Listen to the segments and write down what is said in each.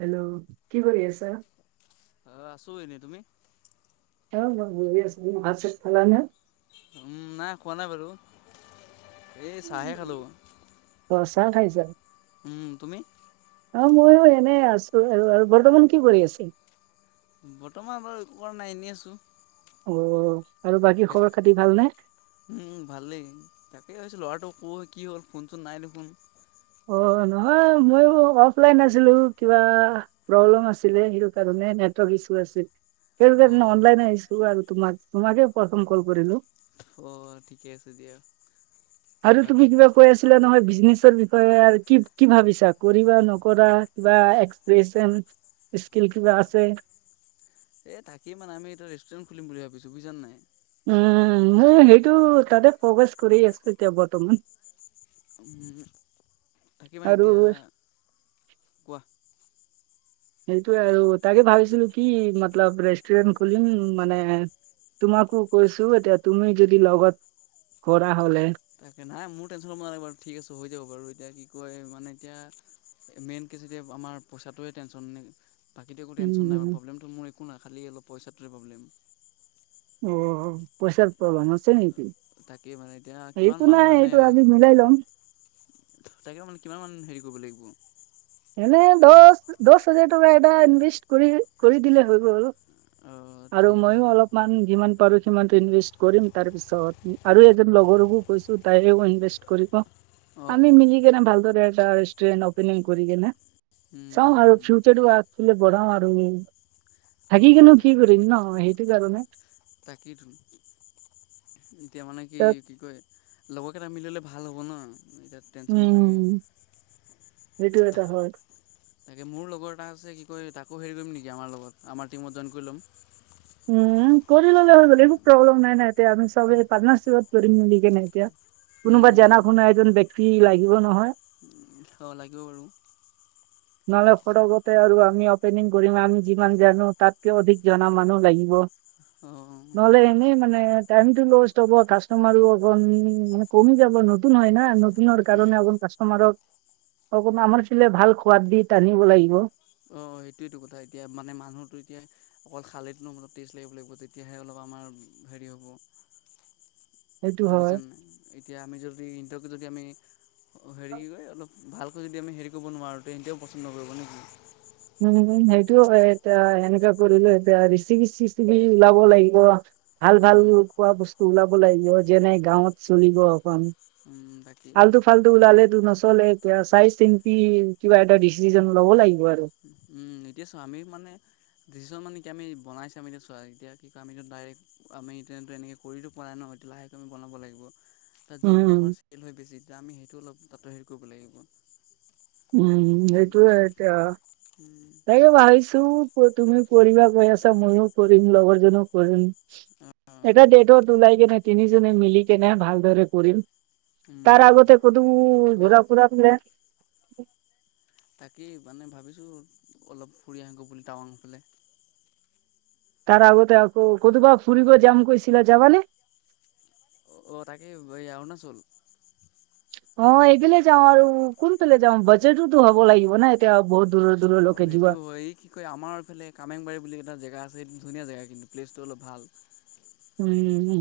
Hello, কি কৰি আছা? অ, আছো এনে, তুমি? অ', মই বহি আছোঁ, [unintelligible] ভাত চাত খালা নে? উম, নাই খোৱা নাই বাৰু, এই চাহে খালো। অ চাহ খাইছা। উম, তুমি? [unintelligible] এনে আছো আৰু, আৰু বৰ্তমান কি কৰি আছিল? বৰ্তমান বাৰু একো কৰা নাই, এনে আছো। অ'। আৰু [unintelligible] বাকী খবৰ খাতি ভালনে? উম, ভালেই তাকেই ভাবিছোঁ ল'ৰাটো অ' কি হ'ল, ফোন-চোন নাই দেখোন। অ'। নহয় মই অফলাইন আছিলো, কিবা প্ৰব্লেম আছিলে সেই কাৰণে নে [unintelligible] সেই কাৰণে অ' অনলাইন আহিছো আৰু তোমাক-তোমাকে প্ৰথম কল কৰিলো। অ', ঠিকে আছে দিয়া। আৰু তুমি বাকী কিবা কৈ আছিলা নহয় বিজনেচৰ বি [unintelligible] কি-কি ভাবিছা, কৰিবা নকৰা, কিবা এক্সপ্ৰেচন স্কিল কিবা আছে। এ তাকেই মানে আমি এতি ৰেষ্টুৰেণ্ট খুলিম বুলি ভাবিছো বুজিছা নাই। উম, মই সেইটো তাতে ফকাচ কৰি আছো এতিয়া বৰ্তমান। উম, থাকিবা আৰু এতিয়া কোৱা সেইটোয়ে আৰু তাকে ভাবিছিলো, কি মতলাব ৰেষ্টুৰেণ্ট খুলিম মানে তোমাকো কৈছো এতিয়া, তুমি যদি লগত কৰা হলে তাকে নাই মোৰ টেনশ্যন ল'ব নালাগে বাৰু ঠিক আছে হৈ যাব বাৰু এতিয়া কি কয়, মানে এতিয়া মেই [unintelligible] এতিয়া আমাৰ পইচাটোৱে টেনচন নেকি। বাকীটো একো টেনশ্যন নাই বাৰু উম, প্ৰব্লেমটো মোৰ একো নাই, খালী অলপ পইচাটোৰে প্ৰব্লেম। অ', পইচাৰ [unintelligible] আছে নেকি? তাকেই মানে এতিয়া, কিমান একো মান নাই মানে এইটো আমি মিলাই ল'ম তাকে মানে কিমান মান হেৰি কৰিব লাগিব? এনে দহ-দহ হাজাৰ টকা এটা ইনভেষ্ট কৰি কৰি দিলে হৈ গ'ল। অঁ আৰু ঠিক আছে ময়ো বাৰু অলপমান যিমান পাৰোঁ সিমানটো ইনভেষ্ট কৰিম তাৰ পিছত, আৰু এজন লগৰকো কৈছো, তাইও ইনভেষ্ট কৰিব। অঁ অঁ আমি মিলি কেনে ভালদৰে এটা ৰেষ্টুৰেণ্ট অপেনিং কৰি কেনে চাওঁ আৰু ফিউচাৰটো আগফালে বঢ়াও আৰু। থাকি অঁ কেনেও তাক কি কৰিম ন, সেইটো কাৰণে। তাকেইতো এতিয়া মানে তাত কি-কি কয়, লগৰ কেইটা মিলালে ভাল হ'ব না। উম, এতিয়া টেনশ্যন নাথাকে। উম [unintelligible] তাকে মোৰ লগৰ এটা আছে কি কয়, তাকো হেৰি কৰিম নেকি আমাৰ লগত, আমাৰ টিমত জইন কৰি ল'ম। উম কৰি ল'লে হৈ গ'ল একো প্ৰব্লেম নাই না, এতিয়া আমি চবে পাৰ্টনাৰশ্বিপত কৰিম, মিলি কেনে এতিয়া। কোনোবা জানা শুনা এজন ব্যক্তি লাগিব নহয়। অ', লাগিব বাৰু। নহ'লে ফটকতে আৰু আমি অপেনিং কৰিম, আমি যিমান জানোঁ তাতকে অধিক জনা মানুহ লাগিব। অঁ নহ'লে এনেই মানে টাইমটো লষ্ট হব কাষ্টমাৰো অকণ কমি যাব নতুন হয় না নতুন হোৱাৰ কাৰণে। কাষ্টমাৰক অক আমাৰ ফেলে ভাল সোৱাদ দি টানিব লাগিব। অ' সেইটোয়টো কথা এতিয়া মানে মানুহটো এতিয়া অকল খালেতো নহব তেষ্ট লাগিব লাগিব তেতিয়াহে অলপ আমাৰ হেৰি হ'ব। সেইটো হয় বুজিছা নাই এতিয়া আমি যদি ইহঁতক যদি আমি হেৰি গৈ অলপ ভালকৈ যদি আমি হেৰি কৰিব নোৱাৰোঁ তেন্তেও পচন্দ নকৰিব নেকি? উম-উম সেইটোও হয় এতিয়া এনেকুৱা কৰিলো এতিয়া ৰিচিকি চিচিকি ওলাব লাগিব আৰু ভাল অঁ খোৱা বস্তু ওলাব লাগিব যেনে গাঁৱত চলিব অকণ উম বাকী ফালটো-ফালটো উলালেতো নচলব চলে এতিয়া চাই চিন্তি কিবা এটা ডিচিছন ল'ব লাগিব আৰু উম এতিয়া চা আমি মানে ডিচিছন মানে কি আমি বনাইছে আমি এতিয়া চোৱা এতিয়া কি কই আমিতো ডাইৰেক্ট আমিতো এনেকে কৰিওতো পোৱা নাই ন এতি লাহেক আমি বনাব লাগিব তাত যোনটো উম আমাৰ চেল হয় বেছি তাত আমি সেইটো অলপ তাতে হেৰি কৰিব লাগিব। উম বুজিছা নাই সেইটোয়ে এতিয়া উম তাকে ভাবিছো তুমি পঢ়িবা গৈ আছা ময়ো কৰিম লগৰজনো কৰিম। অঁ এটা ডেটত ওলাই কেনে তিনি জনে মিলি কেনে ভালদৰে কৰিম। তাৰ উম আগতে অঁ ফুৰাে [unintelligible] তাকেই মানে ভাবিছোঁ অলপ ফুৰি আহিবো বুলি টাউনৰ ফালে তাৰ আগতে আকৌ কতবা ফুৰিব জাম কৈছিলা যাবা নে অ' তাকে এয়া অৰুণাচল অ' এইফালে যাওঁ আৰু কোনফালে যাওঁ বাজেটতো হ'ব লাগিব ন এতিয়া বহুত দূৰৰ অ দূৰলৈকে যোৱা। 'সেইটো হয় কি কয় আমাৰফালে কামেংবাৰী বুলি এটা জে জেগা আছে সেই ধুনীয়া জেগা কিন্তু প্লেচটো অলপ ভাল। উম-উম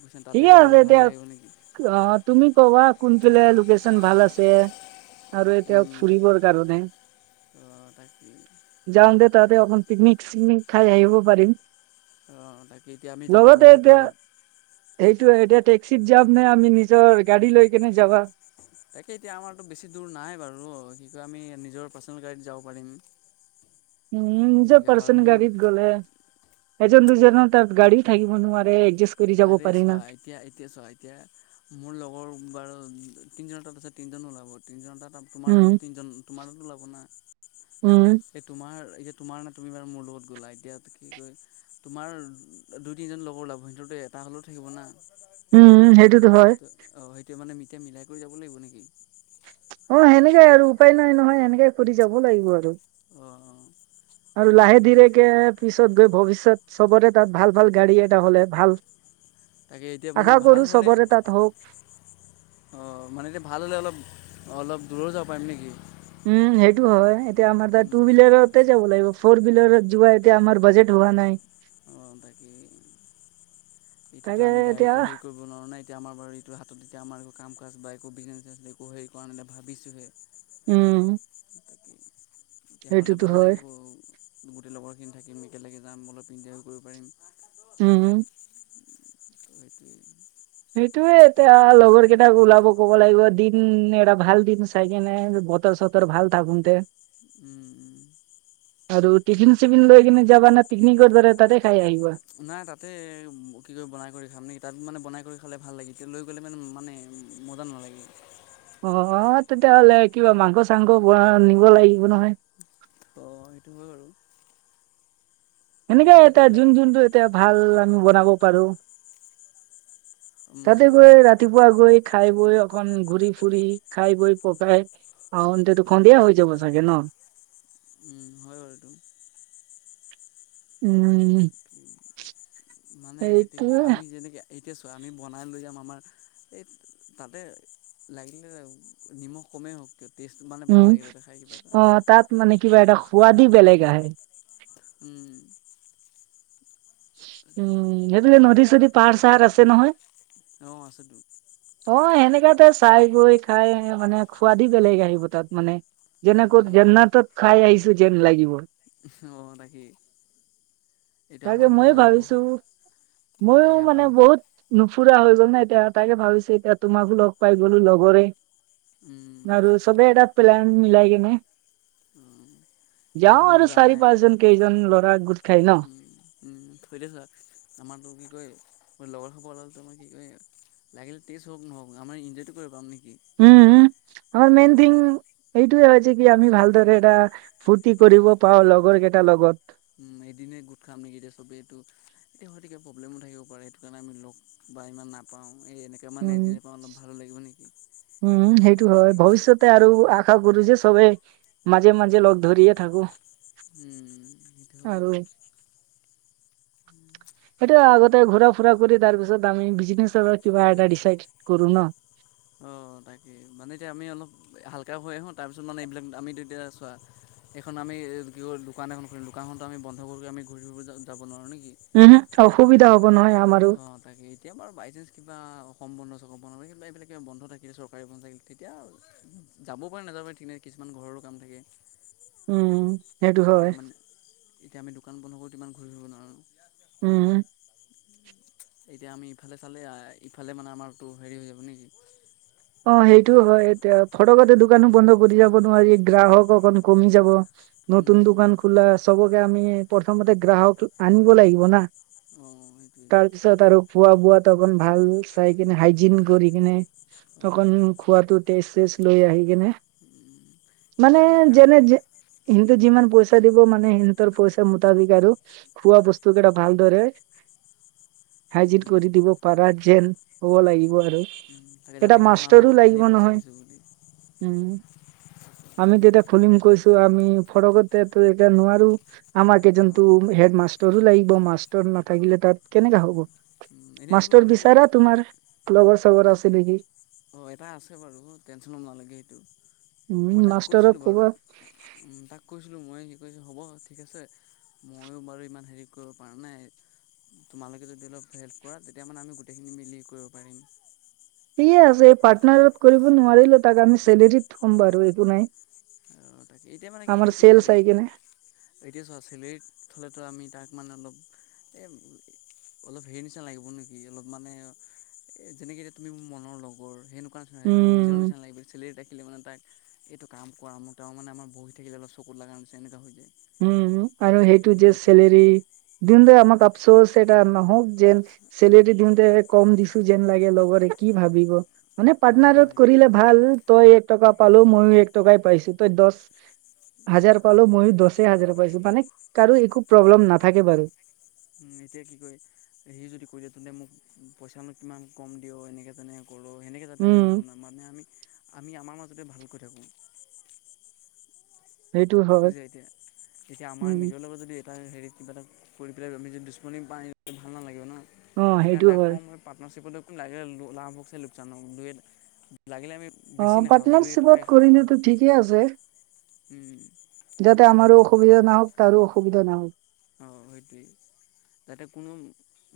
বুজিছা তাতে ঠিকে গ'লে আছে অলপ ভাল এতিয়া লাগিব নেকি অ তুমি কবা কোনফিলে লোকেশচন ভাল আছে আৰু এতিয়া উম তাকে ফুৰিবৰ কাৰণে। অঁ তাকে যাম দে ততে তাকে অ পিকনিক চিকনিক খাই খাই আহিব পাৰিম অ তাই লগতে এতিয়া সেইটো এতিয়া চিত যাম নে আমি নিজৰ গাড়ী লৈ কেনে যাবা তাকে এতিয়া আমাৰতো বেছি দূৰ নাই বাৰু কি কয় আমি নিজৰ পাৰ্চনেল গাড়ীত যাব পাৰিম উম নিজ তেনেকৈ বাৰু পাৰচন মোৰ গাড়ীত গলে এজন দুজননে তাত গা়ড়ী থাকিব নোৱাৰে কৰি যাব আৰে পাৰি না। চোৱা এতিয়া এতিয়া চোৱা এতিয়া মোৰ লগৰ বাৰু তিনিজন তাত আছে তিনিজনো ওলাব তিনিজন তাত তোমাৰ উম, তিনিজন তোমাৰ তাতো ওলাব না উম, এই তোমাৰ তোমাৰ নে তুমি বাৰু মোৰ লগত গ'লা এতিয়া কি কয় তোমাৰ দুই তিনিজন লগৰ ওলভ সিটোতো এটা হ'লেও থাকিব না উম সেইটোতো হয় ত [inaudible] অঁ সেইটোৱে মানে এতিয়া মিলাই কৰি যাব লাগিব নেকি অ' সেনেকাই আৰু উপায় নাই নহয় এনেকে কৰি যাব লাগিব আৰু অঁ অঁ আৰু লাহে সেইটোৱে ধৰেকে পি ত গৈ ভৱিষ্যত চবতে তাত ভাল ভাল গাড়ী এটা হ'লে ভাল তাকে এতিয়া মানে আশা ভাল কৰো হ'লে চবৰে তাত হওক অ মানে এতিয়া ভাল হ'লে অলপ অলপ দূৰো যাব পাৰিম নেকি উম সেইটো হয় এতিয়া আমাৰ তাৰ টু বিলাহতে যাব লাগিব ফ'ৰ বিলাহৰ যোৱা এতিয়া আমাৰ বাজেট হোৱা নাই অ' তাকী এতিটো তাকে আমি এতিয়া ডাইৰেক্ট হেৰি কৰিব নোৱাৰো ন এতিয়া আমাৰ বাৰু এইটো হাতত এতিয়া আমাৰ একো কাম কাজ বা একো বিজনেছ আে একো হেৰি কৰা নাই ভাবছোঁহে উম। তেতিয়াহ'লে সেইটোতো ভাল হয় লাগিব, গোটেই লগৰখিনি থাকিম, একেলগে যাম, অলপ ইনজয় কৰিব পাৰিম। উম। সেটোৱে। সেইটোয়ে, এতিয়া লগৰ কেইটাক ওলাব ক'ব লাগিব দিন এটা ভাল দিন চাইকেনে বতৰ চতৰ ভাল থাকোঁতে। উম, উম। আৰু টিফিন, চিফিন লৈকেনে যাবানে? পিকনিকত কৰি তাতে খাই আহিম? নাই তাতে কি কয় বনাই, কৰি খাম নেকি, তাত মানে বনাই কৰি খালে ভাল লাগে, [unintelligible] লৈ গ'লে মান-মানে মজা নালাগে। অ', তেতিয়াহ'লে কিবা মাংস, চাংস [unintelligible] নিব লাগিব নহয়। অ', সেইটো হয়, বাৰু। সেনেকে কি এতিয়া কৰি লাগে যোন, যোনটো এতিয়া ভাল আমি বনাব পাৰোঁ। তাতে গৈ ৰাতিপুৱা গৈ খাই অকন ঘূৰি, ফুৰি, খাই, বৈ পকায় [unintelligible] অ', উম, হয়, বাৰু এইটো। উম। মানে এতিয়া কি সেইটোয়ে কয় আমি যেনেকে এতিয়া চোৱা আমি বনাই লৈ যাম আমাৰ এই তাতে লাগিলে নিমখ কমেই হওঁক। উম, অ', তাত মানে কিবা এটা সোৱাদি বেলেগ আহে। উম। উম, সেইবোলে নদী চদী পাহাৰ চাহাৰ আছে নহয়। অ', আছেটো। অ', সেনেকাতে চাই গৈ খাই মানে খোৱাদি বেলেগ আহিব তাত মানে। যেনেকৈ অঁ যেন্নাতত খাই আহিছোঁ যেন লাগিব। উহ, অ', তাকেই। এইটো তাকে, আমাৰতো মই জানাই লগৰ ভাবিছো। ময়ো মানে তাকে বহুত ফুৰা হৈ গ'ল নাই, এতিয়া তাকে ভাবিছে এতিয়া তোমাকো লগ পাই গ'লো লগৰে। আৰু চবেই এটা প্লেন মিলাই কিনে এ যাওঁ তুমিতো আৰু জানাই চাৰি পাঁচ জন কেইজন লৰা গোট খাই ন [unintelligible] লাগিলে টেষ্ট হওক নহও আমাৰ ইনজয়টো কৰিব পাম ন উম উম, আমাৰ মেইন থিং এইটোয়ে হৈছে কি আমি ভালদৰে এটা ফূৰ্তি কৰিব পাওঁ লগৰ কেইটাৰ লগত। উম এদনে গোট খাম নেকি এতিয়া সবেইো এতিয়া হয়তিকে প্ৰব্লেমো থাকিব পাৰে সেইটো কাৰণে আমি লগ বা ইমান নাপাওঁ এই এনেকৈ মানে উম এদিনে পাওঁ অলপ ভালো লাগিব নেকি উম সেইটো হয় ভৱিষ্যতে আৰু আশা কৰো যে চবে মাজে মাজে লগ ধৰিয়ে থাকো উম হয় আৰু সেইটো আগতে ঘূৰা ফুৰা কৰি তাৰ পিছত আমি বিজনেচৰ কিবা এটা ডিচাইড কৰো ন অ তাকে মানে এতিয়া আমি অলপ হালকা হৈ আহো তাৰপিছত মানে এইবিলাক আমি তেতিয়া চোৱা এইখন আমি কি কৰি দোকান এখন খুলিম দোকানখনতো আমি বন্ধ কৰি আমি ঘূৰি ফৰিব যাব নোৱাৰো নি উমহু অসুবিধা হ'ব নহয় আমাৰো অঁ তাকে এতিয়া বাৰু বাইচাঞ্চ কিবা সম্বন্ধ চক বন কিন্তু এইবিলাক বন্ধ থাকিলে চৰকাৰী বন্ধ থাকিলে তেতিয়া যাবও পাৰে নাযাব পাৰে কিছুমান ঘৰৰো কাম থাকে উম, সেইটো এতিয়া হয় মানে এতিয়া আমি দোকান বন্ধ কৰোঁ ইমান ঘূৰি ফুৰিব নোৱাৰোঁ উম এতিয়া আমি ইফালে চালে ইফালে মানে আমাৰতো হেৰি হৈ যাব নেকি। অ সেইটোও ইফালে হয় এতিয়া ফটকতে দোকানো বন্ধ কৰি যাব নোৱাৰি। গ্ৰাহক অকন কমি যাব। অঁ নতুন দোকান খোলা চ'বকে আমি প্ৰথমতে গ্ৰাহক আনিব লাগিব না। অ' সেইটোৱেই। তাৰপিছত আৰু খোৱা বোৱাত অকন ভাল চাই কিনে হাইজিন কৰি কিনে অঁ অকন খোৱাটো টেষ্ট চেষ্ট লৈ আহি কিনে মানে এতিয়া আমি কা যেনে যে যিমান প'ইচা দিব মানে সিহতৰ প'ইচা মোতাবিক আৰু খোৱা বস্তু কেইটা ভালদৰে হাই'জিন কৰি দিব পাৰা যেন হ'ব লাগিব আৰু। তাকে এটা যাতে গাত মাষ্টৰো নালাগক লাগিব এনেই পইচা নহয়। দিছোঁ বুলি আমি তেতিয়া ফোন কৈছো আমি ফতকতে এতিয় নোৱাৰো আমাক কিজন অঁ তো হেডমাষ্ট ভয়ো লাগিব মাষ্টৰ নাথাকিলে তাত কেনেকা অঁ হ'ব। এনেই তোমাৰ মাষ্টৰ কি বিচাৰা। তোমাৰ লগৰ চবৰ আছে নেকি? অ এটা আছে বাৰু টেনচন ল'ব নালাগে সেইটো। উম মই তাক মাষ্টৰক কৈছিলো কবা বাৰু। উ তাক কৈছিলো মই। কৈছ হ'ব ঠিক আছে ময়ো বাৰু ইমান হেৰি কৰিব পৰা নাই তোমালোকে যদি অলপ হেল্প কৰা তেতিয়া মানে আমি গোটেইখিনি মিলি কৰিব পাৰিম। ঠিকে আছে এই পাৰ্টনাৰত কৰিব নোৱাৰিলে তাক আমি চেলেৰিত থ'ম বাৰু একো নাই। অ' তাকে এতিয়া মানে কি আমাৰ সি চেল কৈছে চাই কেনে এতিয়া চোৱা চেলাৰিত থলেতো আমি তাক মানে অলপ এই অলপ হেৰি নিচিনা লাগিব নেকি অলপ মানে এ যেনেকে এতিয়া তুমি মোৰ মনৰ লগৰ সেনে [unintelligible] মানে নিজৰ উম নিচিনা লাগিব, চলেৰী তেক এইটো কাম। প মোৰ তেওঁ মানে আমাৰ বহি থাকিলে অলপ চকুত লগা হৈছে এনেকুৱা হৈ যায়। উম, উম আৰু সেইটো যে এতিয়া চেলেৰী দিল দে, আমাক আপচোচ সেইটা নহওঁক যেন, চেলেৰী দিওঁতে কম দিছি যেন লাগে, লগৰি। কি ভাবিব? মানে, অঁ পাৰ্টনাৰত অঁ কৰিলে ভাল। তই এক টকা পালো, মইও এক টকাইয়ে পাইছোঁ। তই দচ- হাজাৰ পালো, মই দচ তে হাজিৰা পাইছোঁ, মানে কাৰো একো প্ৰব্লেম নাথাকে বাৰু। এতিয়া কি কয়, সি যদি কৈ দিয়ে তহঁতে মোক পইছা নো কিমান কম দিয়, এনেকে তেনেকে এনেকে যাতে আমি উম নুশুনো, মানে আমি আমাৰ মাজতে ভালকৈ থাকোঁ। সেইটো হয় বুজিছা এতিয়া, এতিয়া আমাৰ উম নিজৰ লগত যদি এটা হেৰি কিবা এটা কৰি পেলাই আমি যদি দুশ্মনি পা আনে ভাল নালাগিব ন' অ সেইকাৰণে সেইটো তাক হয় কম মই পাৰ্টনাৰশ্বিপত লাগিলে লো লাভ হোক চাই লোকচান হ'ক দুয়েট অ', পাৰ্টনাৰশ্বিপত কৰিলেতো ঠিকে আছে। উম। যাতে আমাৰো অসুবিধা নাহক তাৰো অসুবিধা নাহক। অ', সেইটোৱেই যাতে কোনো